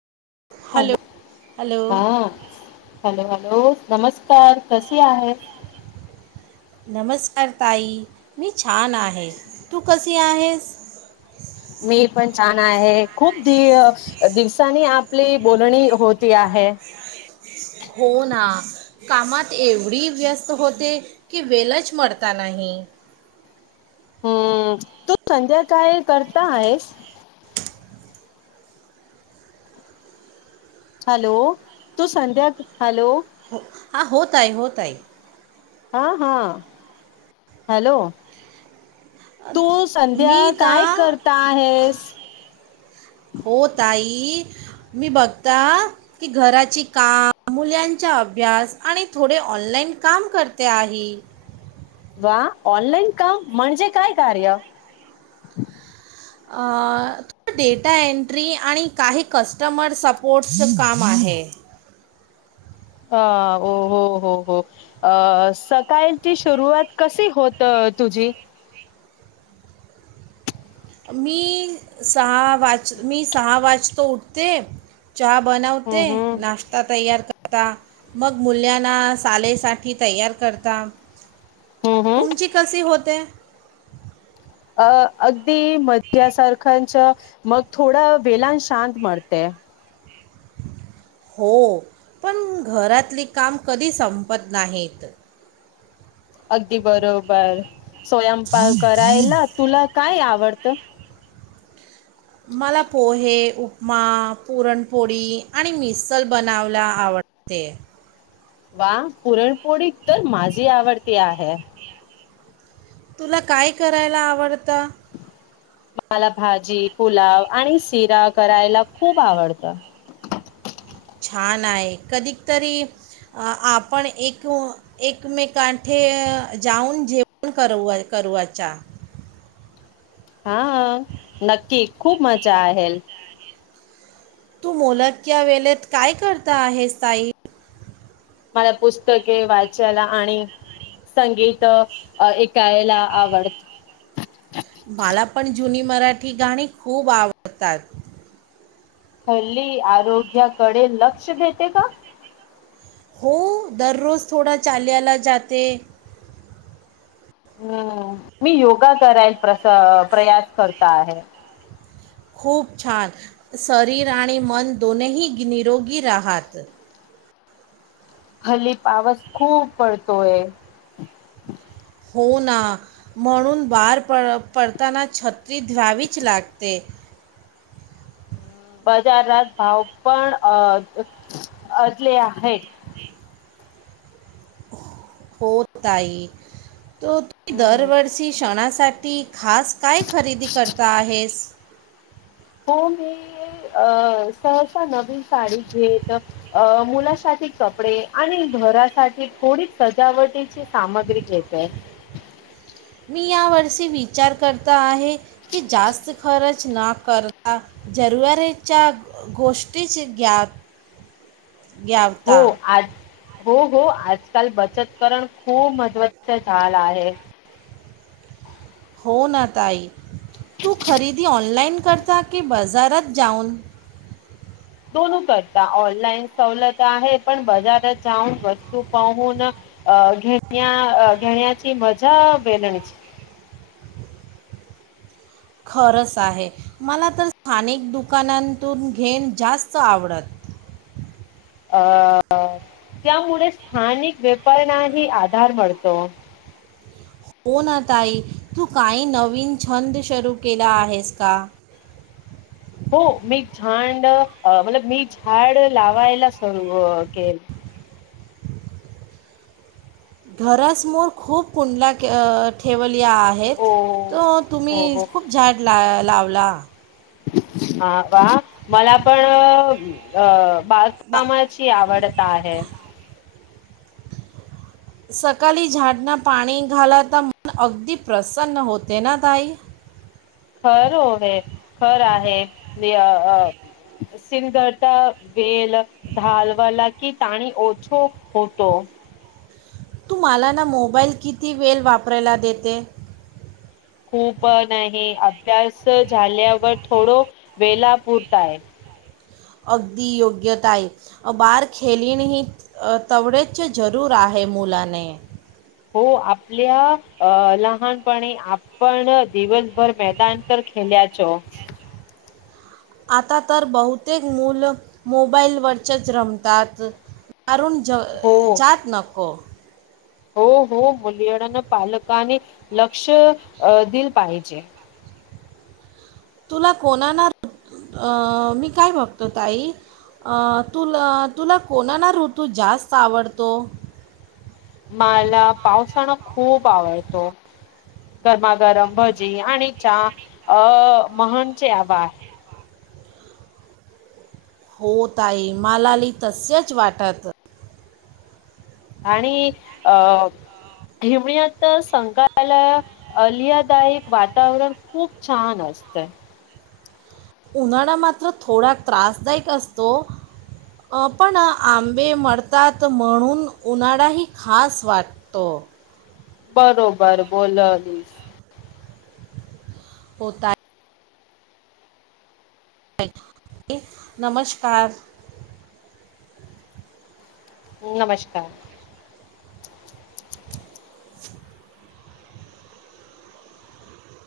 हो, hello hello हा. Hello hello, नमस्कार कसे आहेत? नमस्कार ताई मी छान आहे. तू कशी आहेस? मी पण छान आहे. खूप दि दिवसांनी आपली बोलणी होती आहे. हो ना. कामात एवढी व्यस्त होते, की वेळच मिळता नाही. हम्म तू संध्या काय करता आहेस? हॅलो तू, संध्या हॅलो. हो हा हो ताई हो ताई. हा हा हॅलो. तू संध्या मी ता काय करता आहेस? हो ताई मी बघता की घराची काम, मुलांचा अभ्यास आणि थोडे ऑनलाइन काम करते आहे. वा ऑनलाइन काम म्हणजे काय कार्य? अ डेटा एंट्री आणि काही कस्टमर सपोर्टचं काम आहे. हा ओ हो हो हो. अ सकाळची सुरुवात कशी होतं तुझी? मी सहा वाज मी सहा वाजत उठते. चहा हम्म बनवते, हम्म नाश्ता तयार करता. मग मुल्यांना शाळेसाठी तयार करता. हम्म हम्म तुमची कशी होते? अ अगदी मद्यासारखचं मग थोडावेळणी शांत [unintelligible] हो पण घरातली काम कधी संपत नाहीत. अगदी बरोबर स्वयंपाक करायला, तुला काय आवडतं? मला पोहे, उपमा, पुरणपोळी आणि मिसल बनावयला आवड ते. वा पुरणपोळी तर माझी आवडती आहे. तुला काय करायला आवडतं? मला भाजी, पुलाव आणि शिरा करायला खूप आवडतं. छान आहे. कधीतरी आपण एक एक मेकांके जाऊन जेवण करुआचा. हा, नक्की खूप मजा आहेल. तू मोकळ्या वेळेत काय करता आहे, ताई? मला पुस्तके वाचायला आणि संगीत ऐकायला आवडत. मला पण जुनी मराठी गाणी खूप आवडतात. हल्ली, आरोग्याकडे लक्ष देते का? हो, दररोज थोडा चालायला जाते. हम्म, मी योगा करायला प्रस प्रयास करता आहे. खूप छान, शरीर आणि मन दोनही निरोगी राहात. हल्ली, पाऊस खूप पडतोय. हो ना, म्हणून बाहेर पडताना छत्री ध्यावीच लागते. बाजारात घावपळ अ अजले आहे. [unintelligible] होत आहे, तर तुम्ही हम्म. दरवर्षी सणासाठी खास काय खरेदी करता आहेस? हो मी, अ सहसा नवीन साडी घेत अ, मुलासाठी कपडे, आणि घरासाठी थोडी सजावटीची सामग्री घेत आहे. मी या वर्षी विचार करता आहे. की जास्त खरच ना करतां जरूयेच्या गोष्टीच घ्यात. हो आजं हो-हो, आजकाल बचत करण खूप महत्त्वाचं झाला आहे. हो ना ताई, तू खरेदी ऑनलाईन करता की बाजारात जाऊन? दोनो करता. ऑनलाईन सवलत आहे. पण बाजारात जाऊन वस्तू पाहून अ घेण्या घेण्याची मजा वेगळीच खरंच आहे. मला तर स्थानिक दुकानांतून घेण जास्त आवडत. अ, त्यामुळे स्थानिक व्यापऱनाही आधार मीळतो. हो ना ताई, तू काही नवीन छंद शरू केला आहेस का हो मी झांड, अ मी झाड लावायला सरू केलं. घरासमोर खूप कुंडला कर ठेवले आहेत, ओ तो हो तुम्ही हो खूप झाड ला लावलात. हा का, मला पण, अ बा बागकाम ची आवडता आहे. सकाली झाडना पाणी घाला तर मन अगदी प्रसन्न होते ना ताई. खर होवे, खर आहे. दि अ अ सिंगरता वेल ढालवाला कि ताणी ओछो होतो. तू मला ना मोबाईल किती वेल वापरायला देते? खूप नाही. अभ्यास झाल्यावर थोडं वेला पुरता आहे. [inaudible] अगदी योग्यता आहे. बार खेलीण ही तवळेच जरूर आहे मुलाने हो आपल्या अ लहानपणी आपण दिवसभर मैदान तर खेल्याचो आता तर बहुतेक मुलं मोबाईलवरचंचं रमतात कारुण ज हो. जात नको. हो हो मुलीइन पालकाने लक्ष अ दिल पाहिजे. तुला कोणा ना अ मी काय म्हणतो ताई अ तुला तुला कोणाला ऋतू जास्त आवडतो? माला पावसाळा खूप आवडतो. गरमागरम भजी आणि चहा अ महनचे हवा हो ताई मला ली तसचं वाटते. आणि अ हिवयत संगल अलियादायक वातावरण खूप छान असतंय. उन्हाळा मात्र थोडा त्रासदायक असतो. अ पण आंबे मडतात म्हणून उन्हाडाही खास वाट तो. बरोबर बोलालीस. हो ता अ इ नमस्कार. नमस्कार. [inaudible]